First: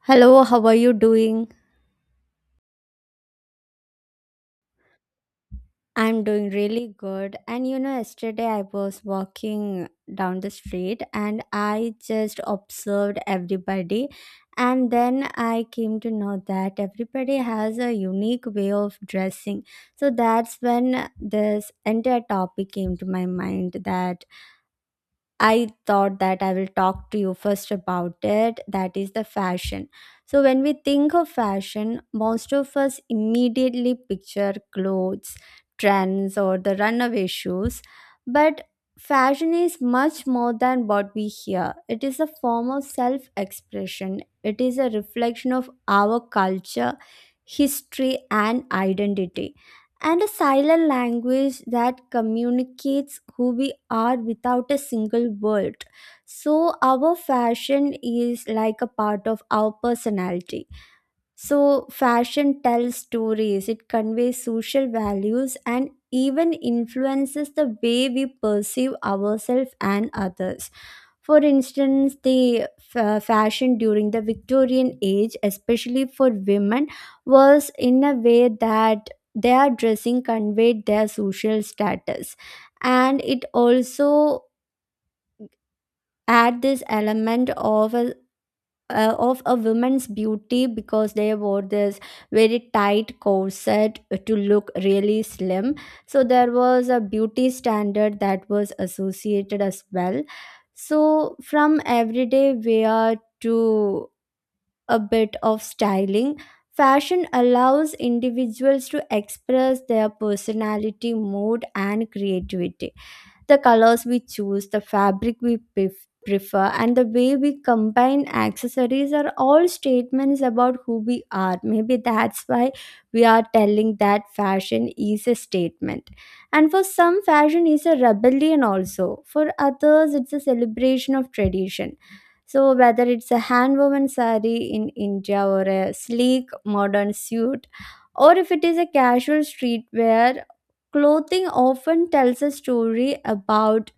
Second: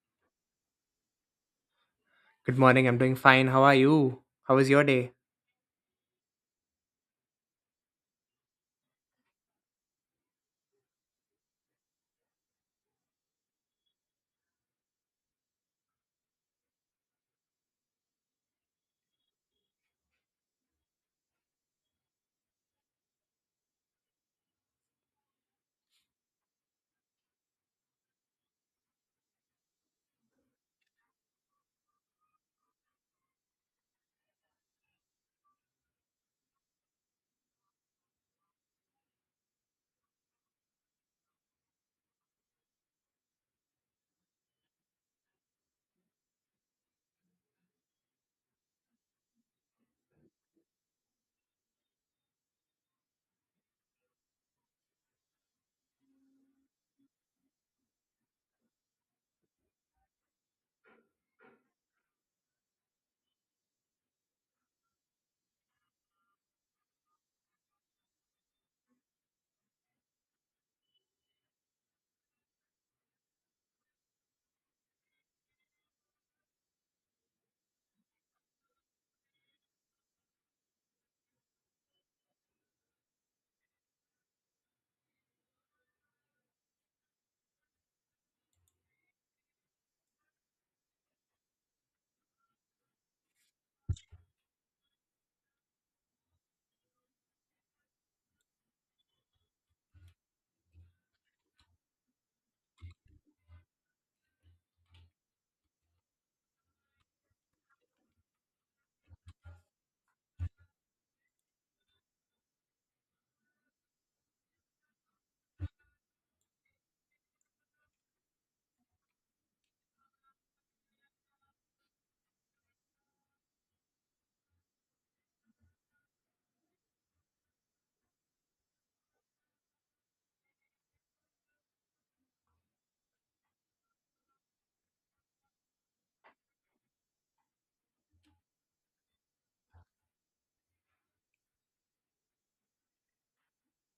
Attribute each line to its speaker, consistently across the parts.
Speaker 1: Hello, how are you doing?
Speaker 2: Good morning. I'm doing fine. How are you? How was your day?
Speaker 1: I'm doing really good. And you know, yesterday I was walking down the street and I just observed everybody. And then I came to know that everybody has a unique way of dressing. So that's when this entire topic came to my mind that I thought that I will talk to you first about it. That is the fashion. So, when we think of fashion, most of us immediately picture clothes, trends, or the runaway shoes. But fashion is much more than what we hear. It is a form of self expression, it is a reflection of our culture, history, and identity, and a silent language that communicates who we are without a single word. So, our fashion is like a part of our personality. So, fashion tells stories, it conveys social values, and even influences the way we perceive ourselves and others. For instance, the fashion during the Victorian age, especially for women, was in a way that their dressing conveyed their social status. And it also had this element of a woman's beauty because they wore this very tight corset to look really slim. So there was a beauty standard that was associated as well. So from everyday wear to a bit of styling, fashion allows individuals to express their personality, mood, and creativity. The colors we choose, the fabric we prefer, and the way we combine accessories are all statements about who we are. Maybe that's why we are telling that fashion is a statement. And for some, fashion is a rebellion also. For others, it's a celebration of tradition. So whether it's a hand-woven sari in India, or a sleek modern suit, or if it is a casual streetwear, clothing often tells a story about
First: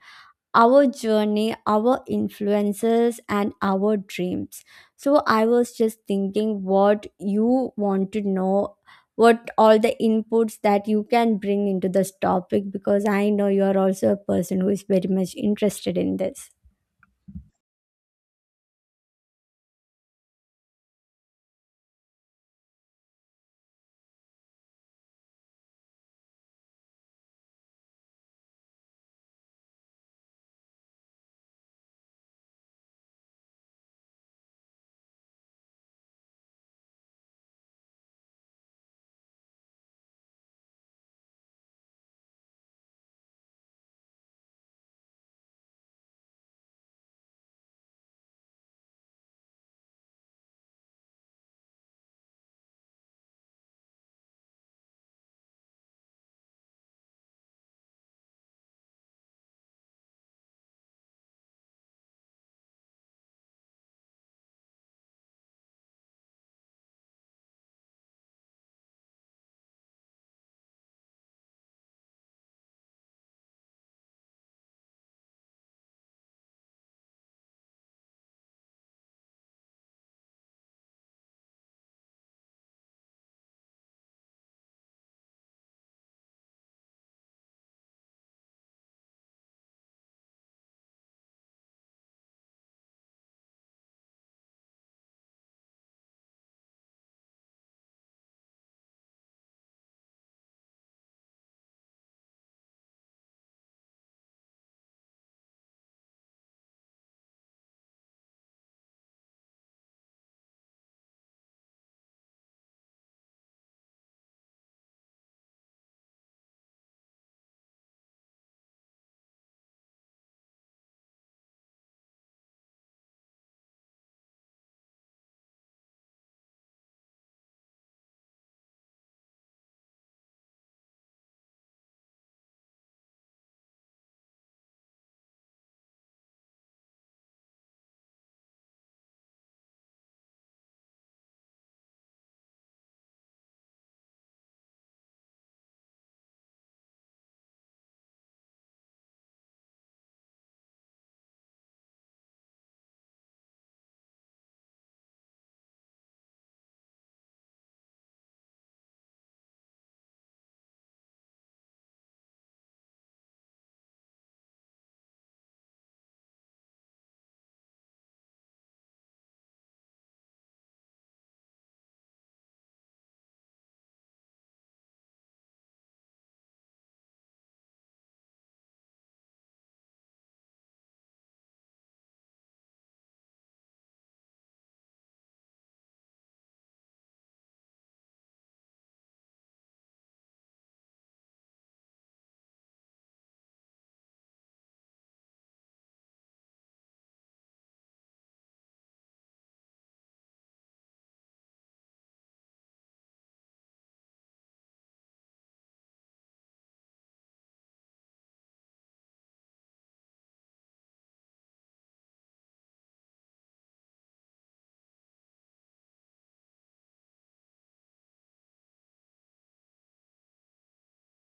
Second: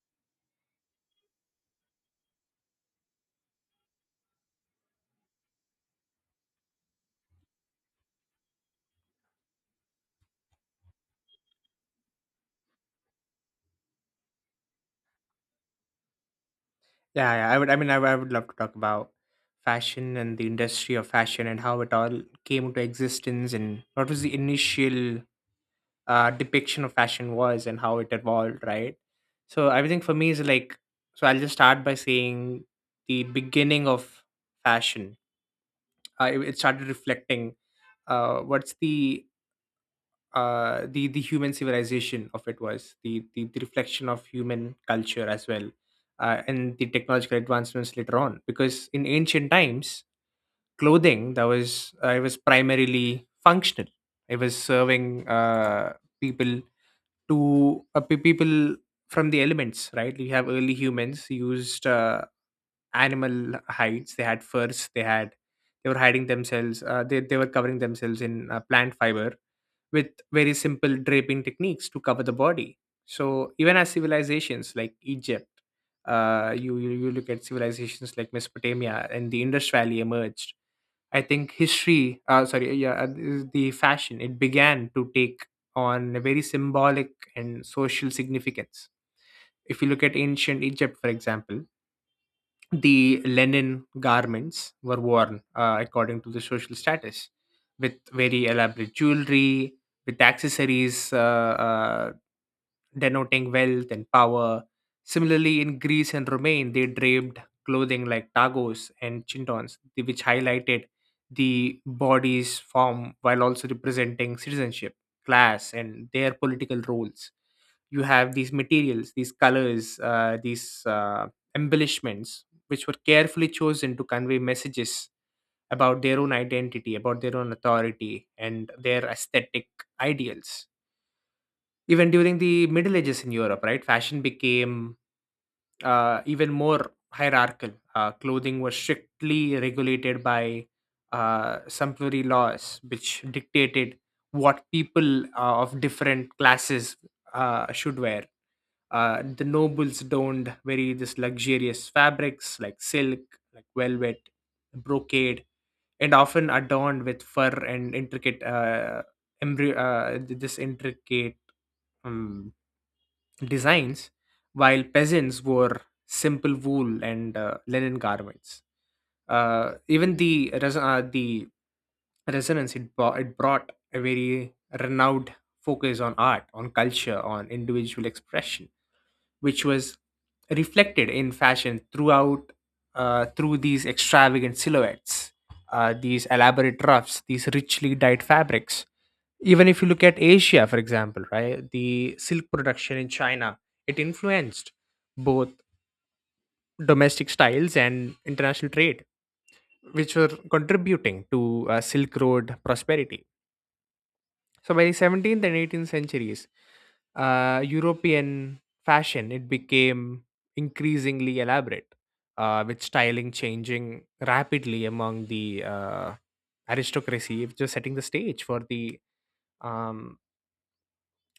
Speaker 1: our journey, our influences, and our dreams. So I was just thinking what you want to know, what all the inputs that you can bring into this topic, because I know you are also a person who is very much interested in this.
Speaker 2: Yeah, yeah. I would. I mean, I would love to talk about fashion and the industry of fashion and how it all came into existence and what was the initial depiction of fashion was and how it evolved, right? So everything for me is like. So I'll just start by saying the beginning of fashion. It started reflecting. What's the human civilization of it was the reflection of human culture as well, and the technological advancements later on, because in ancient times clothing that was it was primarily functional. It was serving, people people from the elements, right? You have early humans used animal hides. They had furs. They had they were hiding themselves, they were covering themselves in plant fiber with very simple draping techniques to cover the body. So even as civilizations like Egypt, you, you you look at civilizations like Mesopotamia and the Indus Valley emerged. I think history, sorry, yeah, The fashion, it began to take on a very symbolic and social significance. If you look at ancient Egypt, for example, the linen garments were worn according to the social status, with very elaborate jewelry, with accessories uh, denoting wealth and power. Similarly, in Greece and Romaine, they draped clothing like tagos and chintons, which highlighted the body's form while also representing citizenship, class and their political roles. You have these materials, these colors, these embellishments, which were carefully chosen to convey messages about their own identity, about their own authority, and their aesthetic ideals. Even during the Middle Ages in Europe, right, fashion became even more hierarchical. Clothing was strictly regulated by sumptuary laws, which dictated what people of different classes should wear. The nobles donned very this luxurious fabrics like silk, like velvet, brocade, and often adorned with fur and intricate embry- th- this intricate um, designs, while peasants wore simple wool and linen garments. Even the resonance, it brought a very renowned focus on art, on culture, on individual expression, which was reflected in fashion through these extravagant silhouettes, these elaborate ruffs, these richly dyed fabrics. Even if you look at Asia, for example, right, the silk production in China, it influenced both domestic styles and international trade, which were contributing to Silk Road prosperity. So by the 17th and 18th centuries, European fashion, it became increasingly elaborate, with styling changing rapidly among the aristocracy, just setting the stage for the um,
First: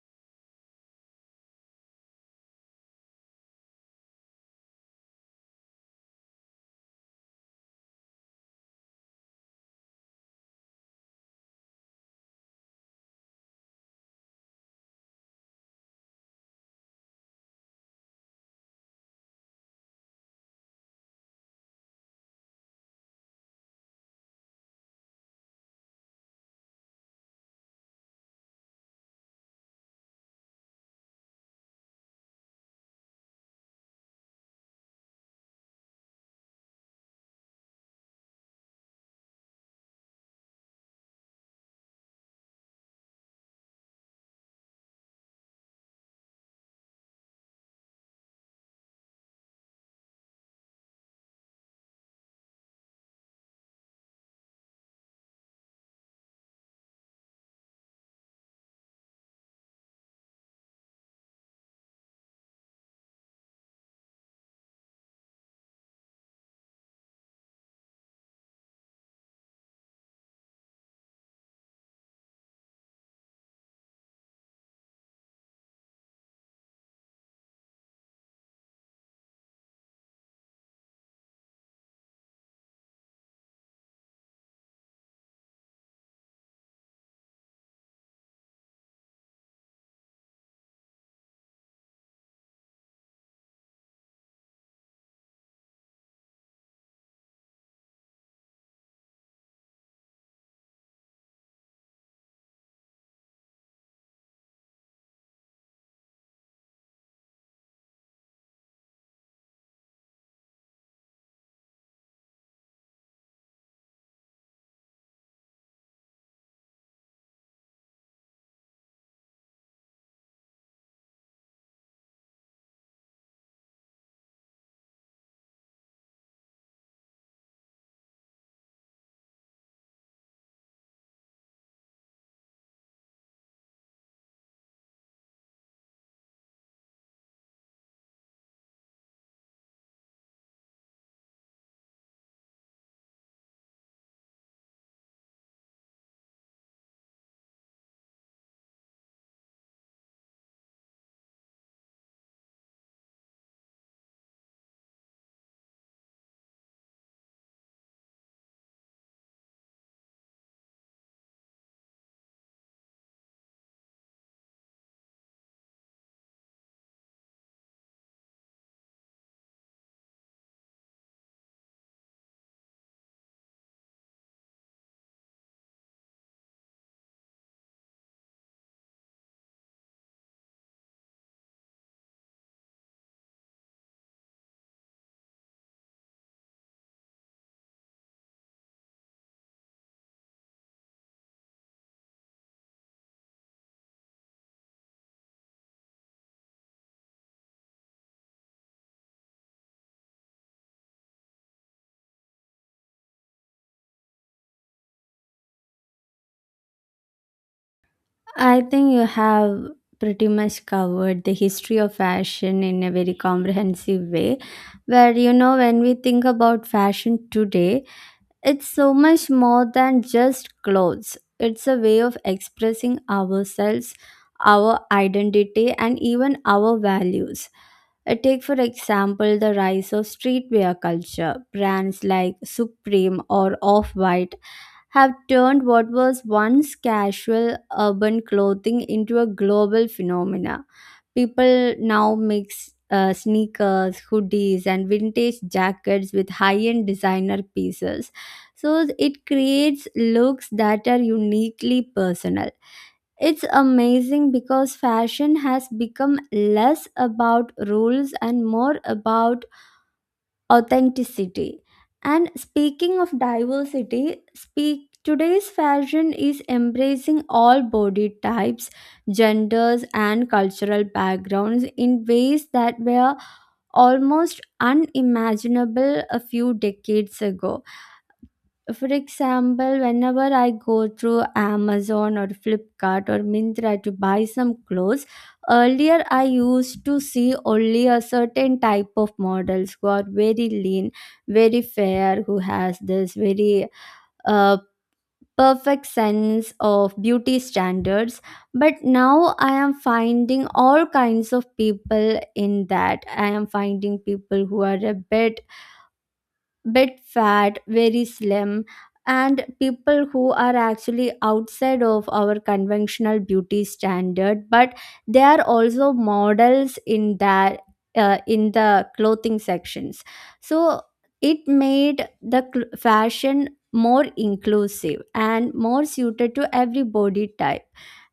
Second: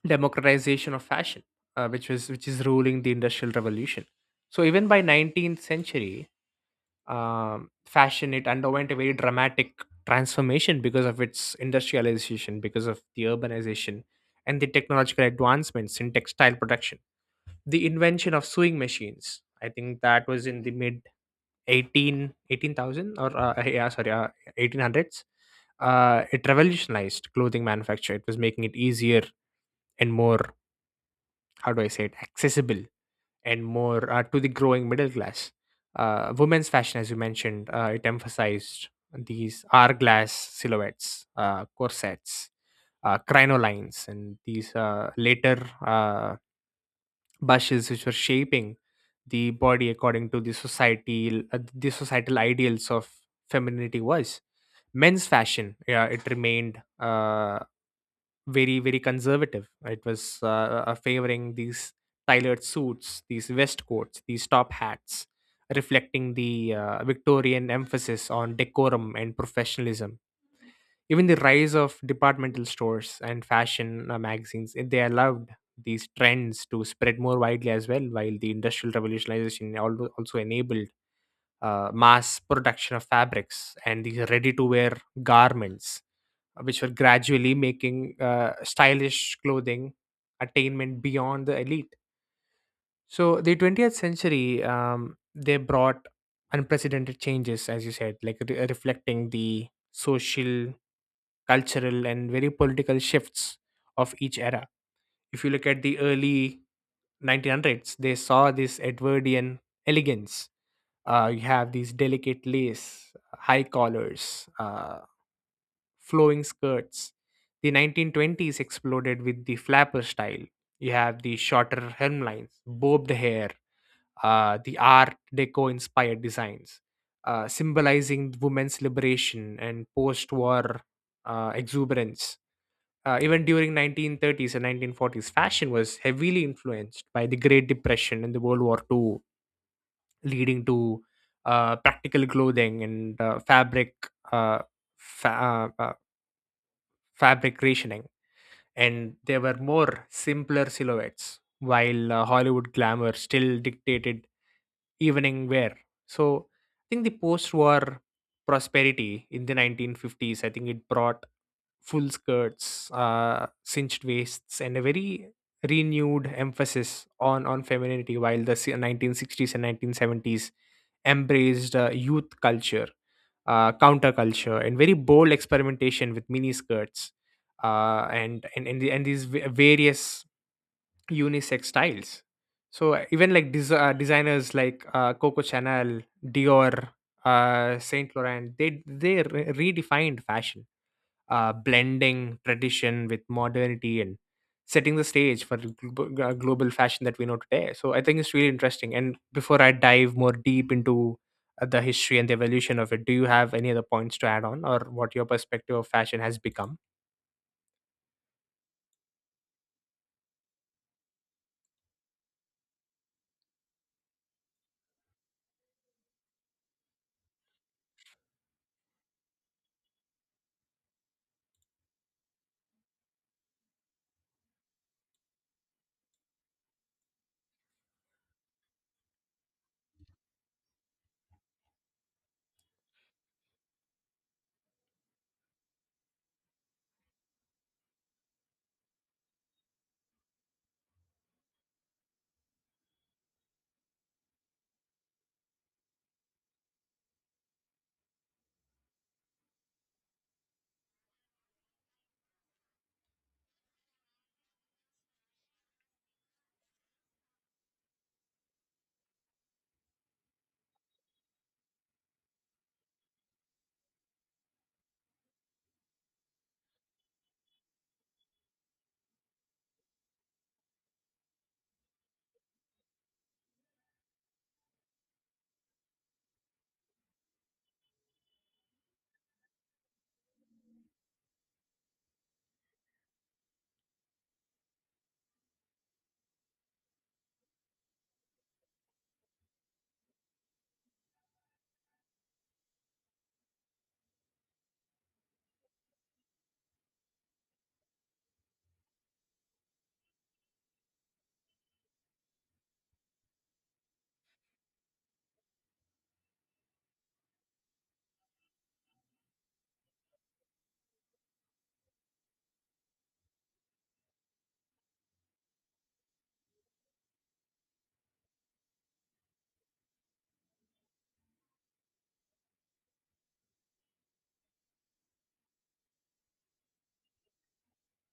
Speaker 2: democratization of fashion, which is ruling the industrial revolution. So even by 19th century, fashion, it underwent a very dramatic transformation because of its industrialization, because of the urbanization and the technological advancements in textile production. The invention of sewing machines, I think that was in the mid 18 18000 or yeah sorry 1800s. It revolutionized clothing manufacture. It was making it easier and more, how do I say it, accessible, and more to the growing middle class. Women's fashion, as you mentioned, it emphasized these hourglass silhouettes, corsets, crinolines, and these later bushes, which were shaping the body according to the society, the societal ideals of femininity was. Men's fashion, yeah, it remained very conservative, right? It was favoring these tailored suits, these waistcoats, these top hats, reflecting the Victorian emphasis on decorum and professionalism. Even the rise of departmental stores and fashion magazines, they allowed these trends to spread more widely as well, while the industrial revolutionization also enabled mass production of fabrics and these ready to wear garments, which were gradually making stylish clothing attainment beyond the elite. So the 20th century, they brought unprecedented changes, as you said, like reflecting the social, cultural, and very political shifts of each era. If you look at the early 1900s, they saw this Edwardian elegance. You have these delicate lace, high collars, flowing skirts. The 1920s exploded with the flapper style. You have the shorter hemlines, bobbed hair, the Art Deco inspired designs, symbolizing women's liberation and post war exuberance. Even during 1930s and 1940s, fashion was heavily influenced by the Great Depression and the World War Two, leading to practical clothing and uh, fa- uh, uh, fabric rationing, and they were more simpler silhouettes, while Hollywood glamour still dictated evening wear. So I think the post-war prosperity in the 1950s, I think it brought full skirts, cinched waists, and a very renewed emphasis on femininity. While the 1960s and 1970s embraced youth culture, counterculture, and very bold experimentation with mini skirts, and these various unisex styles. So even designers like Coco Chanel, Dior, Saint Laurent, they redefined fashion, blending tradition with modernity and setting the stage for the global fashion that we know today. So I think it's really interesting. And before I dive more deep into the history and the evolution of it, do you have any other points to add on, or what your perspective of fashion has become?
Speaker 1: I think you have pretty much covered the history of fashion in a very comprehensive way. Where, you know, when we think about fashion today, it's so much more than just clothes. It's a way of expressing ourselves, our identity, and even our values. Take, for example, the rise of streetwear culture. Brands like Supreme or Off White have turned what was once casual urban clothing into a global phenomena. People now mix sneakers, hoodies, and vintage jackets with high end designer pieces. So it creates looks that are uniquely personal. It's amazing because fashion has become less about rules and more about authenticity. And speaking of diversity, speak today's fashion is embracing all body types, genders and cultural backgrounds in ways that were almost unimaginable a few decades ago. For example, whenever I go through Amazon or Flipkart or Mintra to buy some clothes, earlier I used to see only a certain type of models who are very lean, very fair, who has this very uh, perfect sense of beauty standards. But now I am finding all kinds of people in that. I am finding people who are a bit bit fat, very slim, and people who are actually outside of our conventional beauty standard, but they are also models in that in the clothing sections. So it made the fashion more inclusive and more suited to every body type,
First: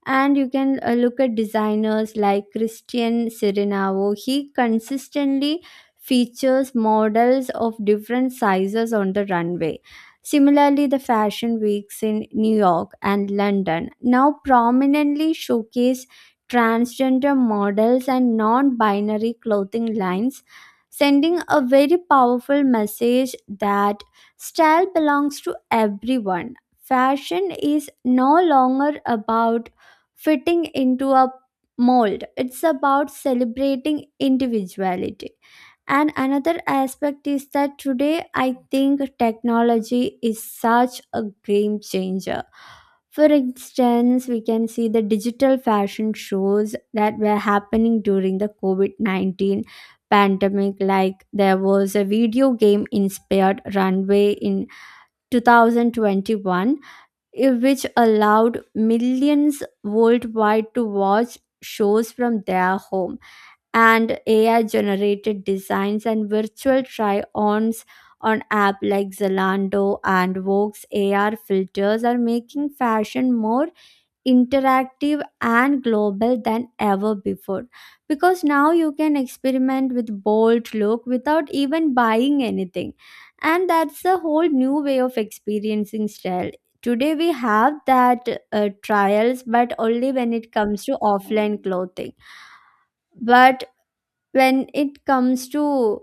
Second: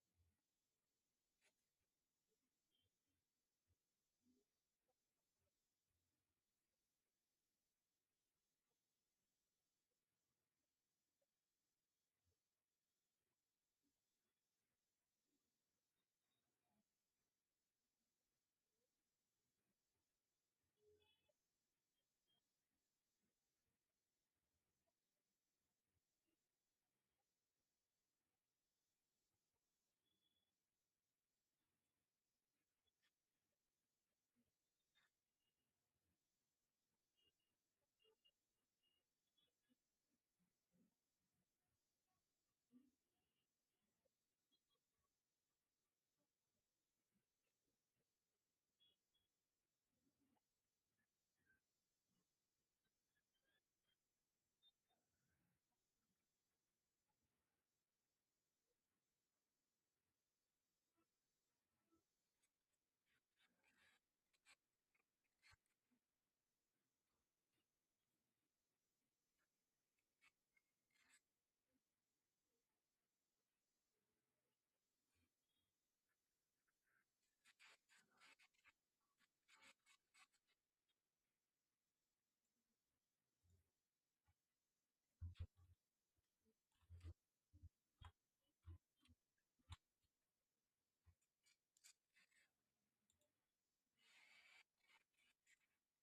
Speaker 1: and you can look at designers like Christian Sirinavo. He consistently features models of different sizes on the runway. Similarly, the fashion weeks in New York and London now prominently showcase transgender models and non binary clothing lines, sending a very powerful message that style belongs to everyone. Fashion is no longer about fitting into a mold, it's about celebrating individuality. And another aspect is that today I think technology is such a game changer. For instance, we can see the digital fashion shows that were happening during the COVID 19 pandemic. Like there was a video game inspired runway in 2021, which allowed millions worldwide to watch shows from their home, and AI generated designs and virtual try ons on apps like Zalando and Vogue's AR filters are making fashion more interactive and global than ever before, because now you can experiment with bold look without even buying anything, and that's a whole new way of experiencing style. Today we have that trials, but only when it comes to offline clothing. But when it comes to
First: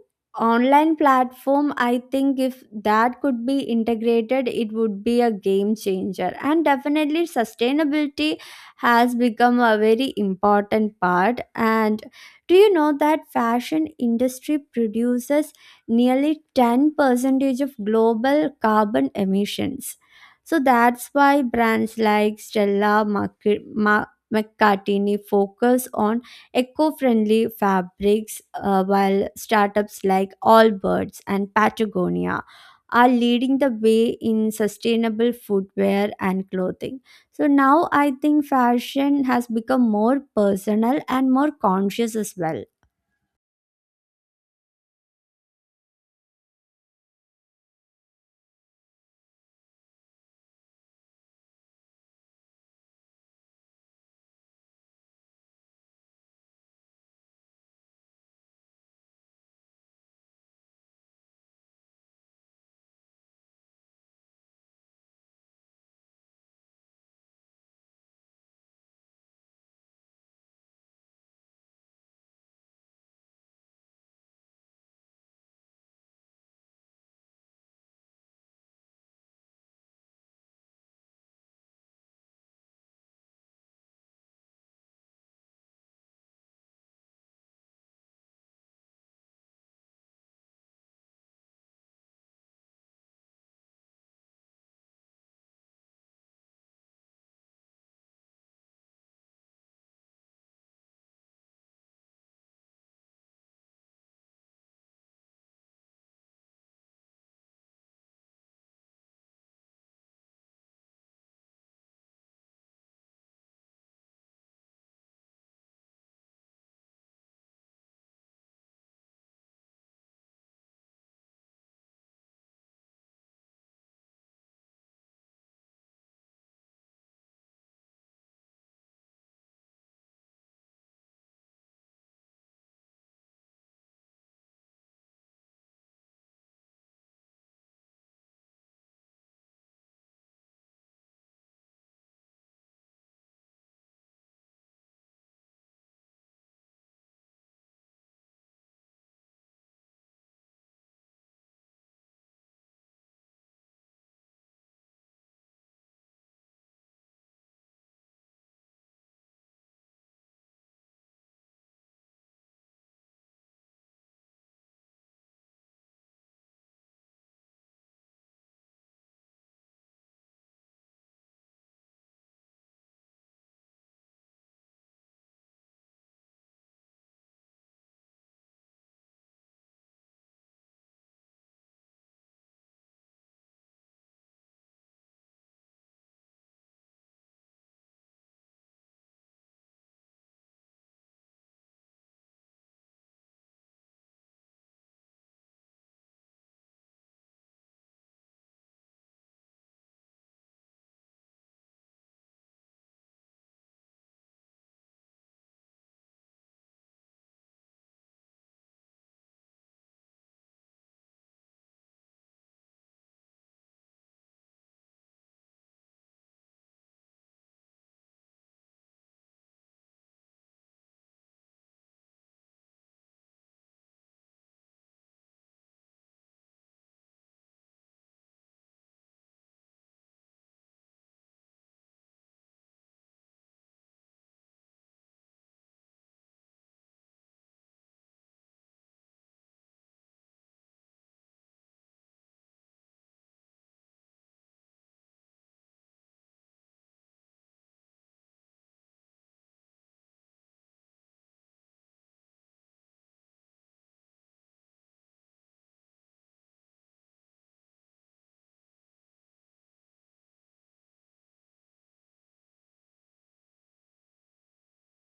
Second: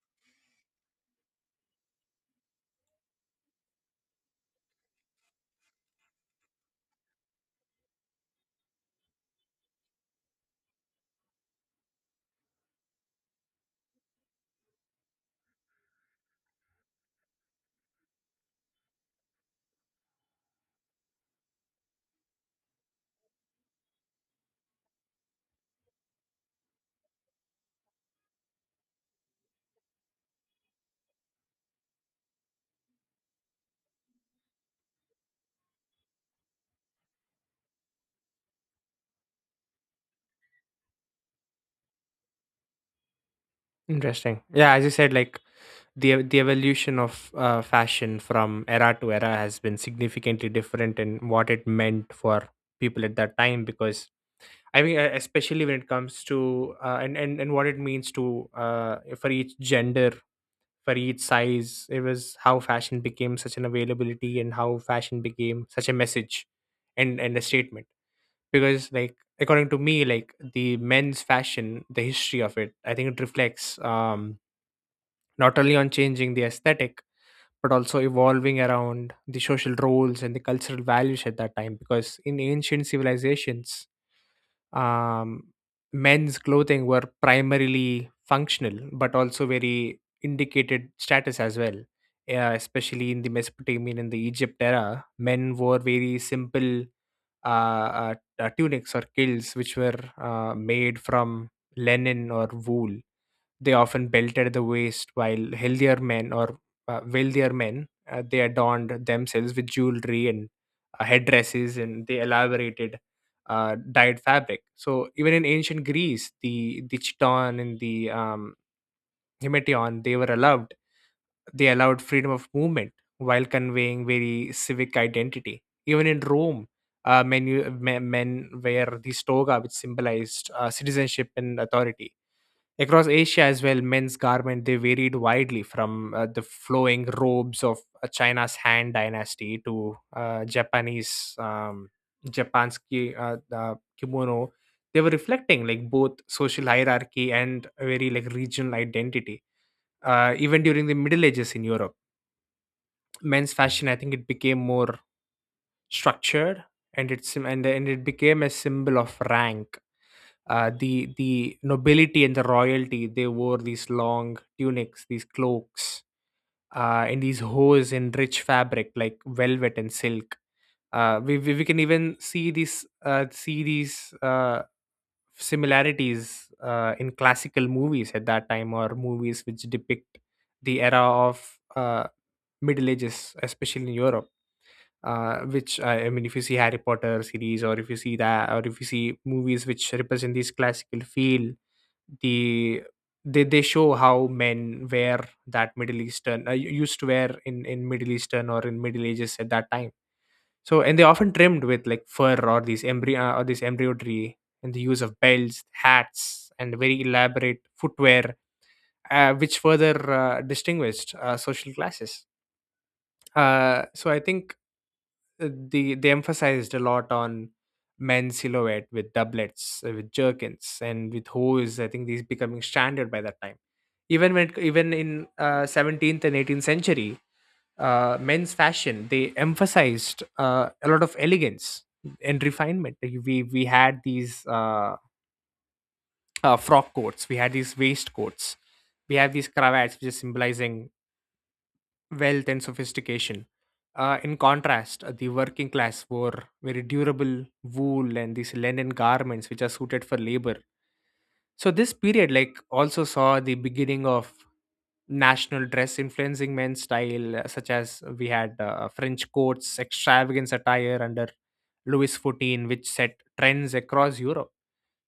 Speaker 1: online platform, I think if that could be integrated it would be a game changer. And definitely sustainability has become a very important part. And do you know that fashion industry produces nearly 10 percentage of global carbon emissions? So that's why brands like Stella McCartney focus on eco-friendly fabrics, while startups like Allbirds and Patagonia are leading the way in sustainable footwear and clothing. So now I think fashion has become more personal and more conscious as well.
Speaker 2: Interesting. Yeah, as you said, like the evolution of fashion from era to era has been significantly different in what it meant for people at that time. Because I mean, especially when it comes to and what it means to, for each gender, for each size, it was how fashion became such an availability and how fashion became such a message and a statement. Because like according to me, like the men's fashion, the history of it, I think it reflects. Not only on changing the aesthetic, but also evolving around the social roles and the cultural values at that time, because in ancient civilizations, um, men's clothing were primarily functional but also very indicated status as well, especially in the Mesopotamian and the Egypt era. Men wore very simple uh, uh, tunics or kilts, which were made from linen or wool. They often belt at the waist, while healthier men or wealthier men, they adorned themselves with jewelry and headdresses, and they elaborated dyed fabric. So even in ancient Greece, the chiton and the himetion, they were allowed. They allowed freedom of movement while conveying very civic identity. Even in Rome, men wear the toga, which symbolized citizenship and authority. Across Asia as well, men's garment, they varied widely from the flowing robes of China's Han dynasty to Japanese kimono. They were reflecting like both social hierarchy and a very like regional identity. Even during the Middle Ages in Europe, men's fashion, I think it became more structured, and it became a symbol of rank. The nobility and the royalty, they wore these long tunics, these cloaks, and these hose in rich fabric like velvet and silk. We can even see these similarities in classical movies at that time, or movies which depict the era of Middle Ages, especially in Europe, which I mean, if you see Harry Potter series, or if you see that, or if you see movies which represent these classical feel, the they show how men wear that Middle Eastern, used to wear in Middle Eastern or in Middle Ages at that time. So and they often trimmed with like fur or these embryo or this embroidery, and the use of belts, hats and very elaborate footwear, which further distinguished social classes. So I think they emphasized a lot on men's silhouette, with doublets, with jerkins, and with hose. I think these becoming standard by that time. Even in 17th and 18th century, men's fashion, they emphasized a lot of elegance and refinement. Like, we had these frock coats, we had these waistcoats, we have these cravats, which is symbolizing wealth and sophistication. In contrast, the working class wore very durable wool and these linen garments which are suited for labor. So this period like also saw the beginning of national dress influencing men's style, such as we had French coats, extravagant attire under Louis XIV, which set trends across Europe.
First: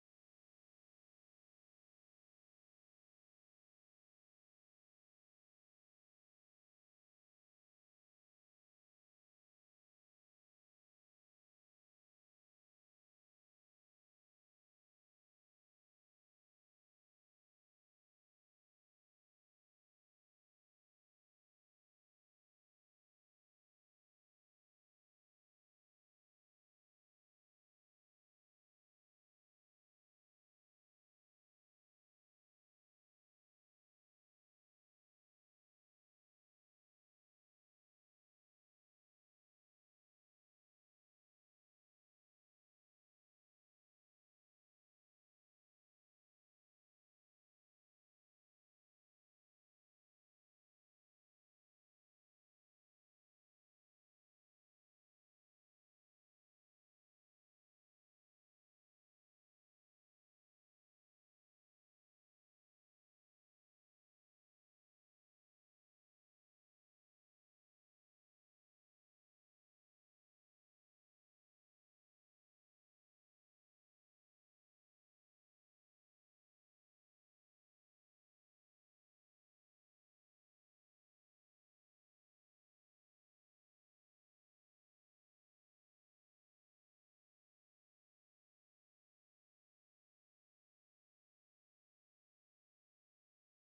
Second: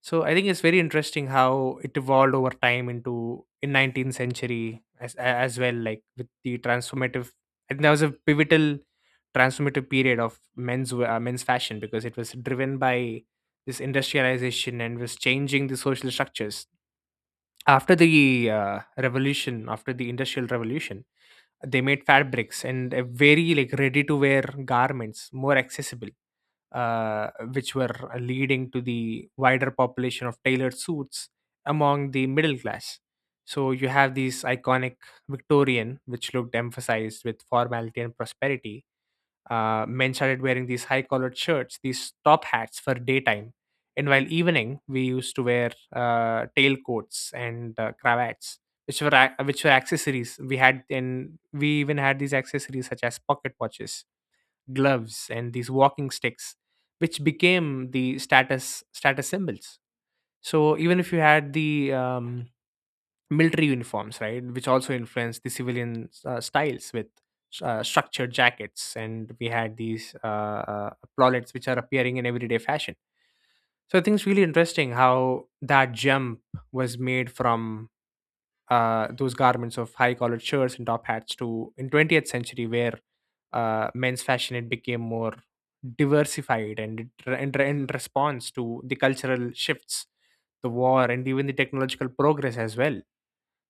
Speaker 2: So I think it's very interesting how it evolved over time into in 19th century as well, like with the transformative. I think that was a pivotal transformative period of men's fashion because it was driven by this industrialization and was changing the social structures. After the revolution, after the industrial revolution, they made fabrics and very like ready to wear garments more accessible, uh, which were leading to the wider population of tailored suits among the middle class. So you have these iconic Victorian, which looked emphasized with formality and prosperity. Men started wearing these high collared shirts, these top hats for daytime. And while evening, we used to wear tailcoats and cravats, which were accessories. We had, and we even had these accessories such as pocket watches, gloves, and these walking sticks, which became the status symbols. So even if you had the military uniforms, right, which also influenced the civilian styles with structured jackets, and we had these epaulets which are appearing in everyday fashion. So I think it's really interesting how that jump was made from those garments of high collared shirts and top hats to in 20th century where men's fashion it became more diversified, and it, re- in, re- in response to the cultural shifts, the war, and even the technological progress as well,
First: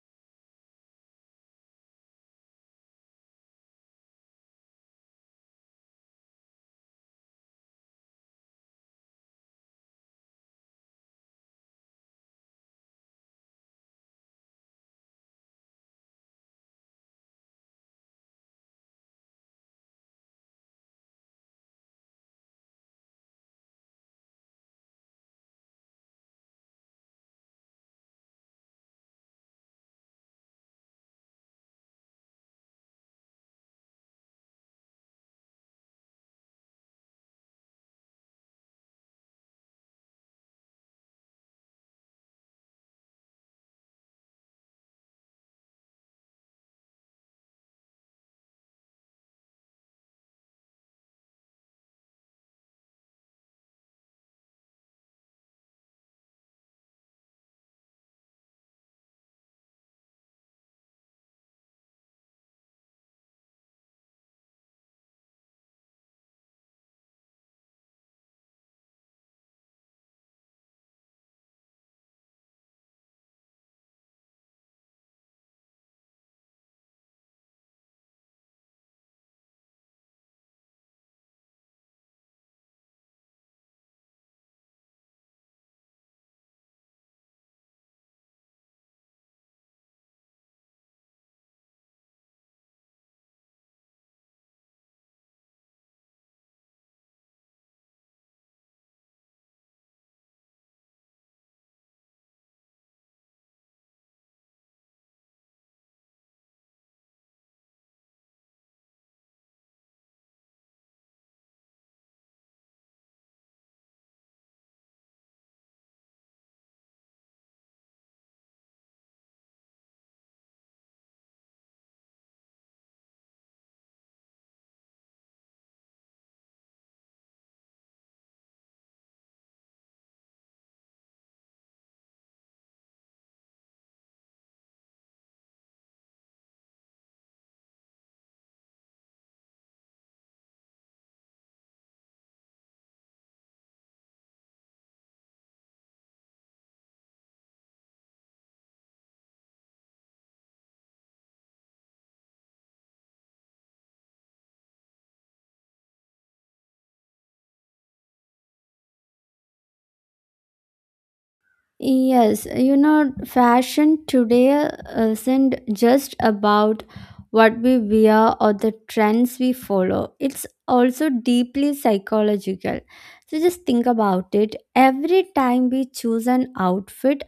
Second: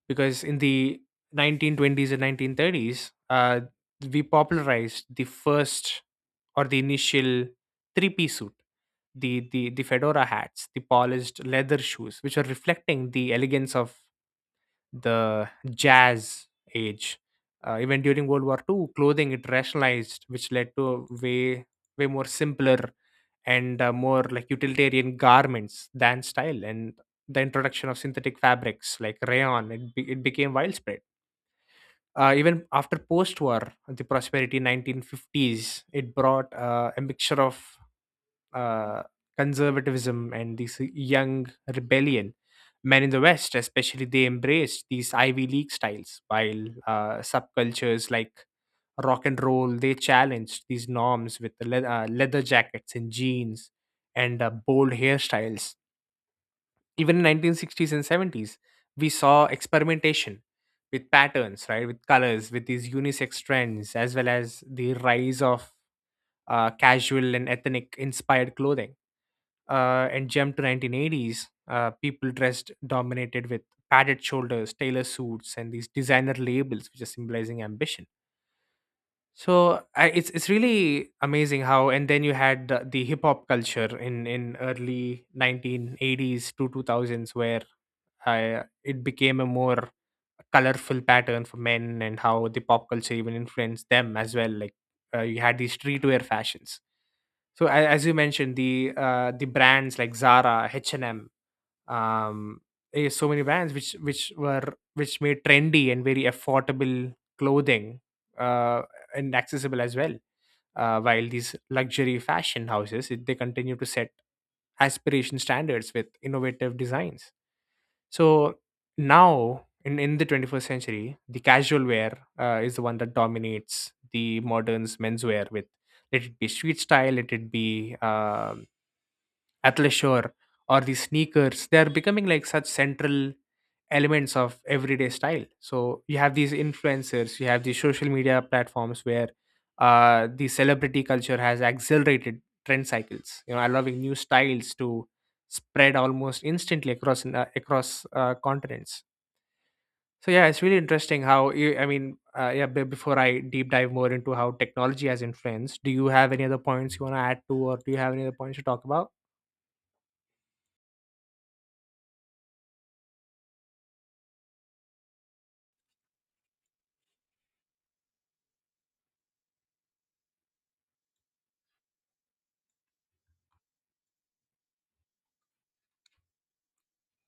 Speaker 2: because in the 1920s and 1930s, we popularized the first or the initial three-piece suit, the fedora hats, the polished leather shoes, which are reflecting the elegance of the jazz age. Even during World War Two, clothing it rationalized, which led to way more simpler and more like utilitarian garments than style. And the introduction of synthetic fabrics like rayon, it became widespread. Even after post-war, the prosperity 1950s, it brought a mixture of uh, conservatism and this young rebellion. Men in the West, especially, they embraced these Ivy League styles, while subcultures like rock and roll they challenged these norms with leather jackets and jeans and bold hairstyles. Even in 1960s and 70s, we saw experimentation with patterns, right, with colors, with these unisex trends, as well as the rise of casual and ethnic inspired clothing. And jump to 1980s, people dressed dominated with padded shoulders, tailor suits, and these designer labels, which are symbolizing ambition. It's really amazing how, and then you had the hip hop culture in early 1980s to 2000s where it became a more colorful pattern for men, and how the pop culture even influenced them as well, like you had these streetwear fashions. So as you mentioned the brands like Zara H&M, um so many brands which made trendy and very affordable clothing uh and accessible as well. While these luxury fashion houses they continue to set aspiration standards with innovative designs. So now in the 21st century, the casual wear is the one that dominates the moderns menswear, with let it be street style, let it be athleisure, or the sneakers, they are becoming like such central elements of everyday style. So you have these influencers, you have these social media platforms, where the celebrity culture has accelerated trend cycles, you know, allowing new styles to spread almost instantly across continents. So yeah, it's really interesting how you, yeah, before I deep dive more into how technology has influenced, do you have any other points you want to add to, or do you have any other points to talk about?
Speaker 1: Yes, you know, fashion today isn't just about what we wear or the trends we follow. It's also deeply psychological. So just think about it. Every time we choose an outfit,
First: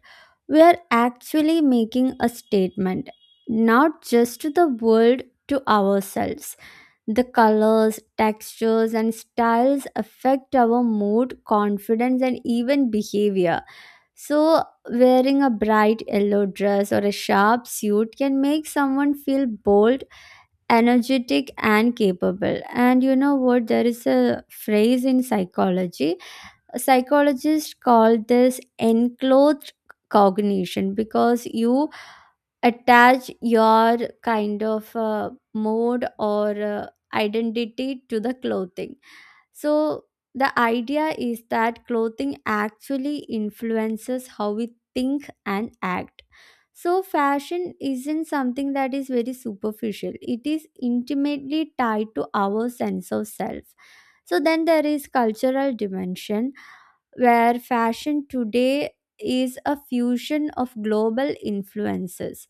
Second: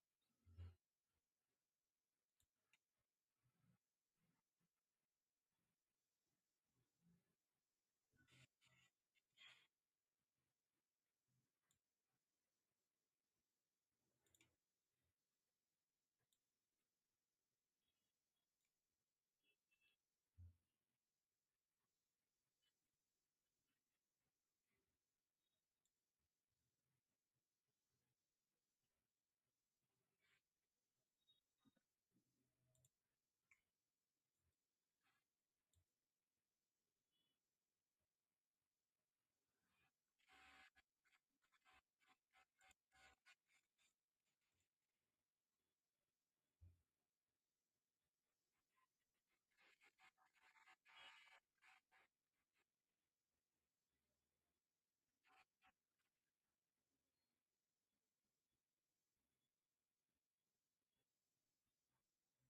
Speaker 1: we are actually making a statement, not just to the world, to ourselves. The colors, textures, and styles affect our mood, confidence, and even behavior. So, wearing a bright yellow dress or a sharp suit can make someone feel bold, energetic, and capable. And you know what? There is a phrase in psychology. Psychologists call this enclothed cognition, because you attach your kind of mode or identity to the clothing. So, the idea is that clothing actually influences how we think and act. So, fashion isn't something that is very superficial, it is intimately tied to our sense of self. So, then there is cultural dimension where fashion today is a fusion of global influences.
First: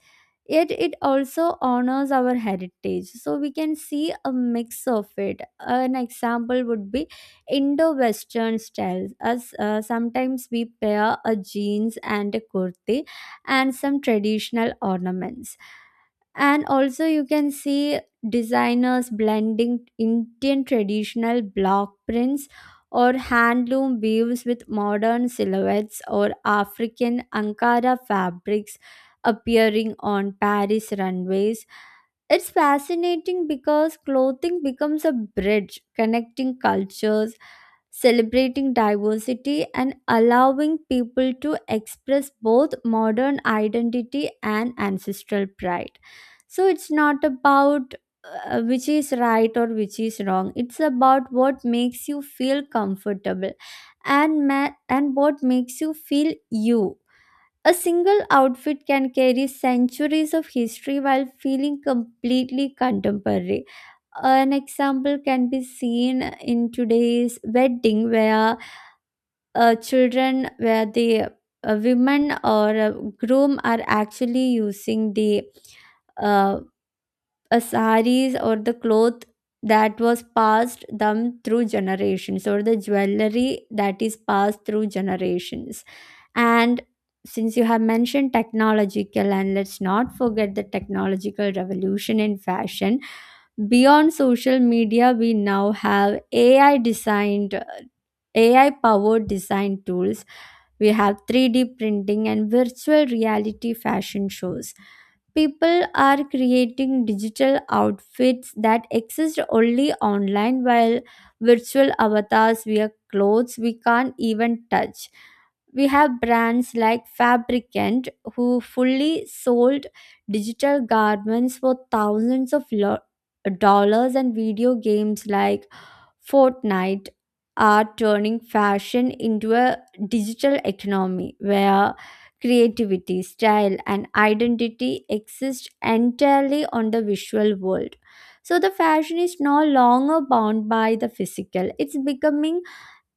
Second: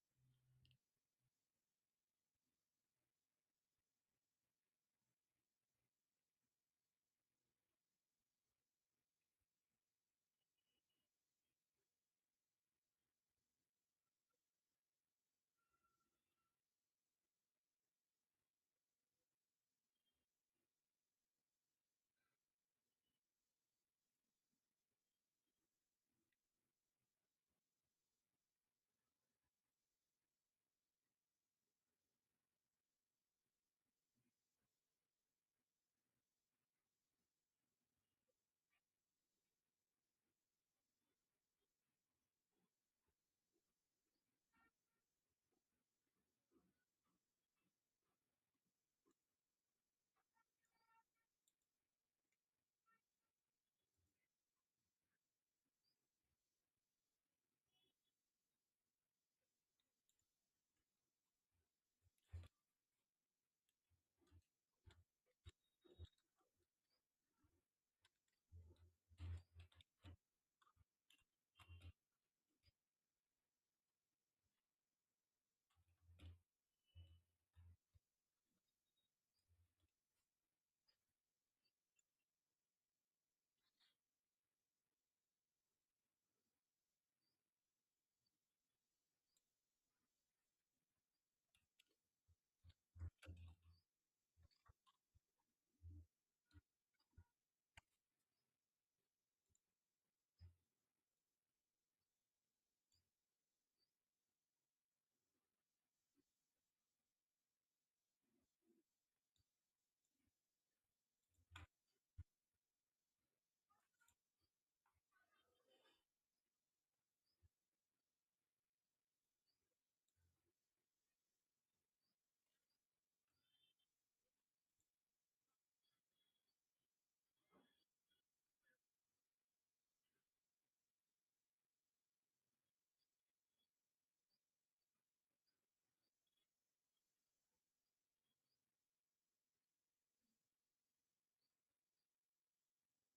Speaker 1: Yet it also honors our heritage. So we can see a mix of it. An example would be Indo Western styles, as sometimes we pair a jeans and a kurti and some traditional ornaments. And also you can see designers blending indian traditional block prints or handloom weaves with modern silhouettes, or african ankara fabrics appearing on paris runways. It's fascinating because clothing becomes a bridge connecting cultures, celebrating diversity, and allowing people to express both modern identity and ancestral pride. So it's not about which is right or which is wrong. It's about what makes you feel comfortable and and what makes you feel you. A single outfit can carry centuries of history while feeling completely contemporary. An example can be seen in today's wedding where children, where the women or groom are actually using the uh, a saris, or the cloth that was passed them through generations, or the jewelry that is passed through generations. And since you have mentioned technological, and let's not forget the technological revolution in fashion beyond social media, we now have ai powered design tools. We have 3D printing and virtual reality fashion shows. People are creating digital outfits that exist only online, while virtual avatars wear clothes we can't even touch. We have brands like Fabricant who fully sold digital garments for thousands of dollars, and video games like fortnight are turning fashion into a digital economy where creativity, style, and identity exist entirely on the visual world. So, the fashion is no longer bound by the physical, it's becoming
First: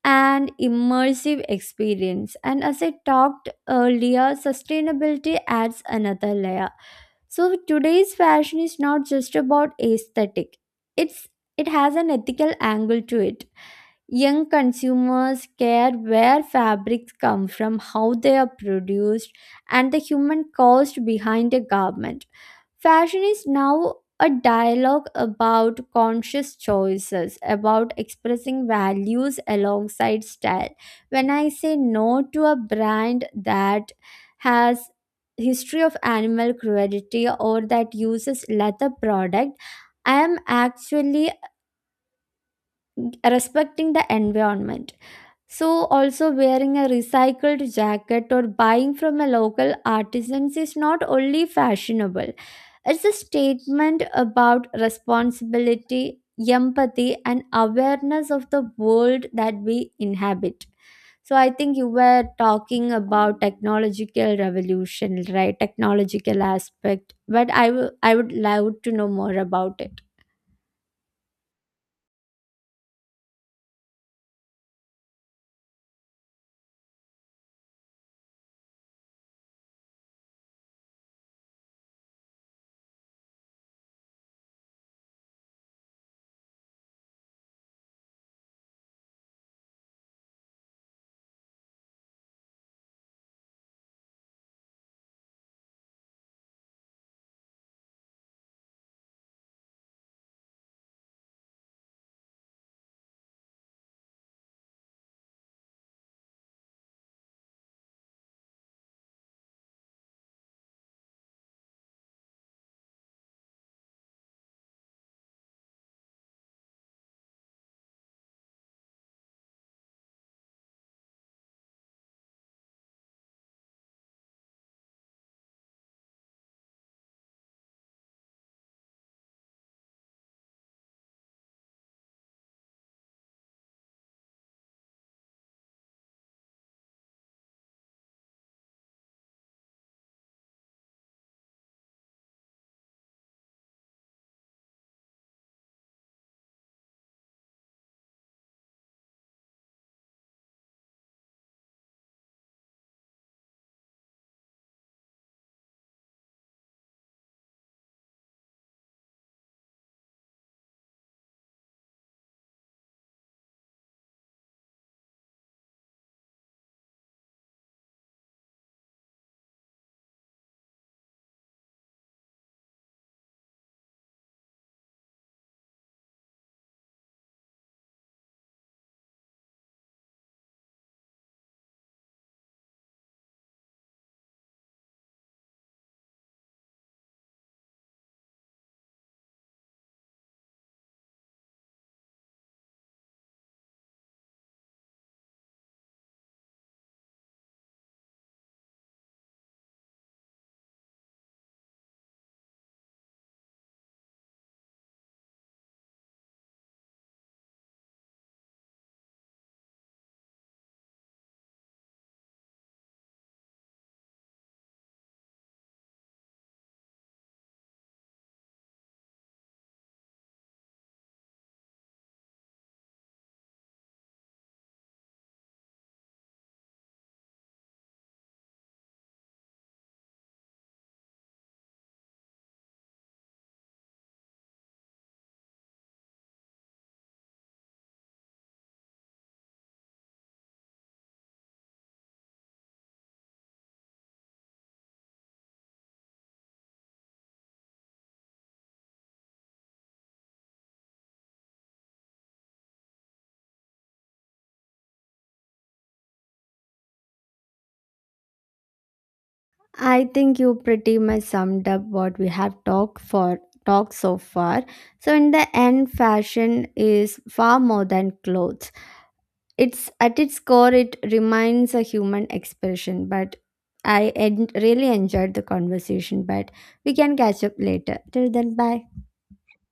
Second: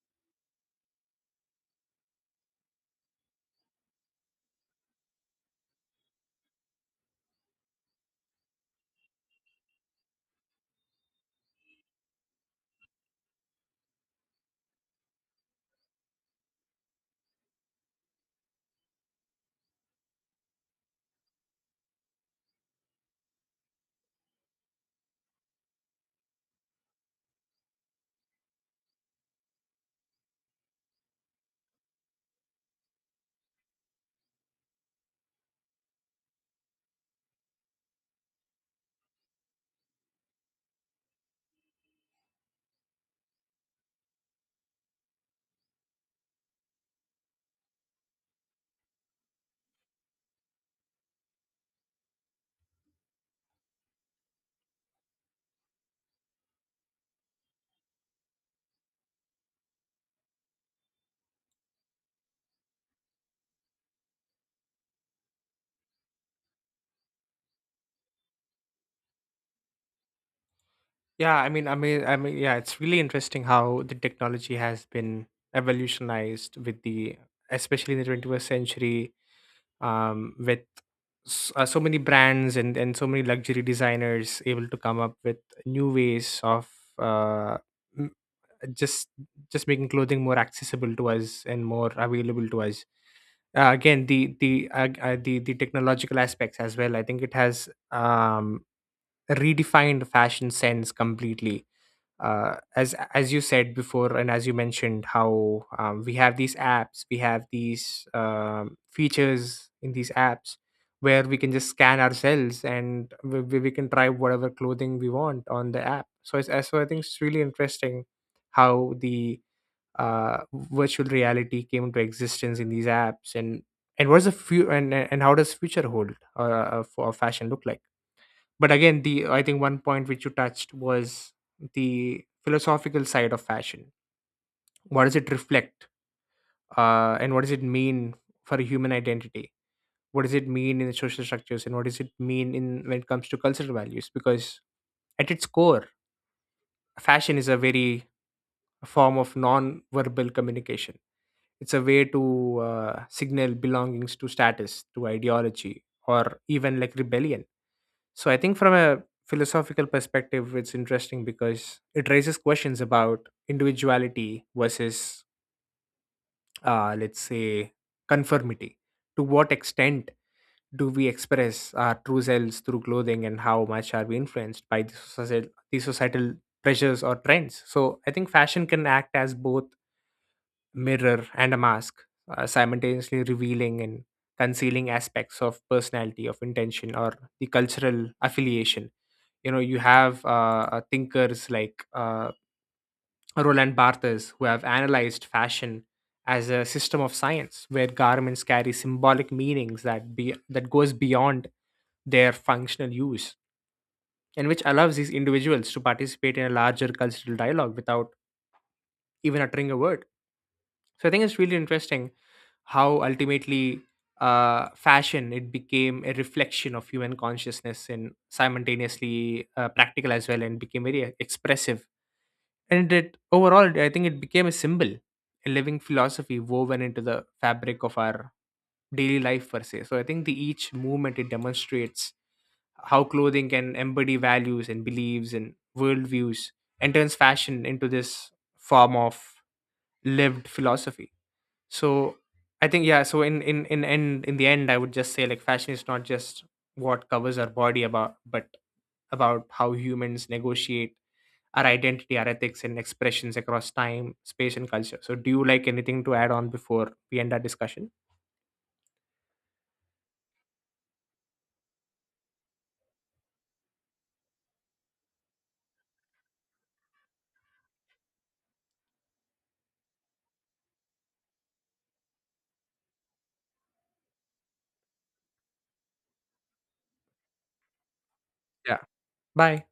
Speaker 1: an immersive experience. And as I talked earlier, sustainability adds another layer. So, today's fashion is not just about aesthetic, it's it has an ethical angle to it. Young consumers care where fabrics come from, how they are produced, and the human cost behind a garment. Fashion is now a dialogue about conscious choices, about expressing values alongside style. When I say no to a brand that has history of animal cruelty or that uses leather product, I am actually respecting the environment. So, also wearing a recycled jacket or buying from a local artisans is not only fashionable, it's a statement about responsibility, empathy, and awareness of the world that we inhabit. So, I think you were talking about technological revolution, right? Technological aspect, but I would love to know more about it.
Speaker 2: Yeah, yeah, it's really interesting how the technology has been evolutionized with especially in the 21st century, with so many brands and so many luxury designers able to come up with new ways of uh, m- just making clothing more accessible to us and more available to us. Again, the technological aspects as well. I think it has redefined fashion sense completely, as you said before, and as you mentioned how we have these apps, we have these features in these apps where we can just scan ourselves, and we can try whatever clothing we want on the app. So so I think it's really interesting how the uh, virtual reality came into existence in these apps, and what's the few and how does future hold for fashion look like. But again, the, I think one point which you touched was the philosophical side of fashion. What does it reflect, and what does it mean for a human identity? What does it mean in social structures, and what does it mean in, when it comes to cultural values? Because at its core, fashion is a very form of non-verbal communication. It's a way to signal belongings, to status, to ideology, or even like rebellion. So I think from a philosophical perspective, it's interesting because it raises questions about individuality versus, let's say, conformity. To what extent do we express our true selves through clothing, and how much are we influenced by the societal pressures or trends? So I think fashion can act as both mirror and a mask, simultaneously revealing and concealing aspects of personality, of intention, or the cultural affiliation. You know, you have thinkers like Roland Barthes, who have analyzed fashion as a system of science, where garments carry symbolic meanings that goes beyond their functional use, and which allows these individuals to participate in a larger cultural dialogue without even uttering a word. So I think it's really interesting how ultimately fashion it became a reflection of human consciousness and simultaneously practical as well, and became very expressive. And it overall, I think it became a symbol, a living philosophy woven into the fabric of our daily life per se. So I think the each movement it demonstrates how clothing can embody values and beliefs and worldviews, and turns fashion into this form of lived philosophy. So I think, yeah, so in the end, I would just say like fashion is not just what covers our body about, but about how humans negotiate our identity, our ethics, and expressions across time, space, and culture. So do you like anything to add on before we end our discussion?
Speaker 1: I think you pretty much summed up what we have talked so far. So in the end, fashion is far more than clothes. It's at its core it remains a human expression, but I en- really enjoyed the conversation, but we can catch up later. Till then, bye.
Speaker 2: Yeah. Bye.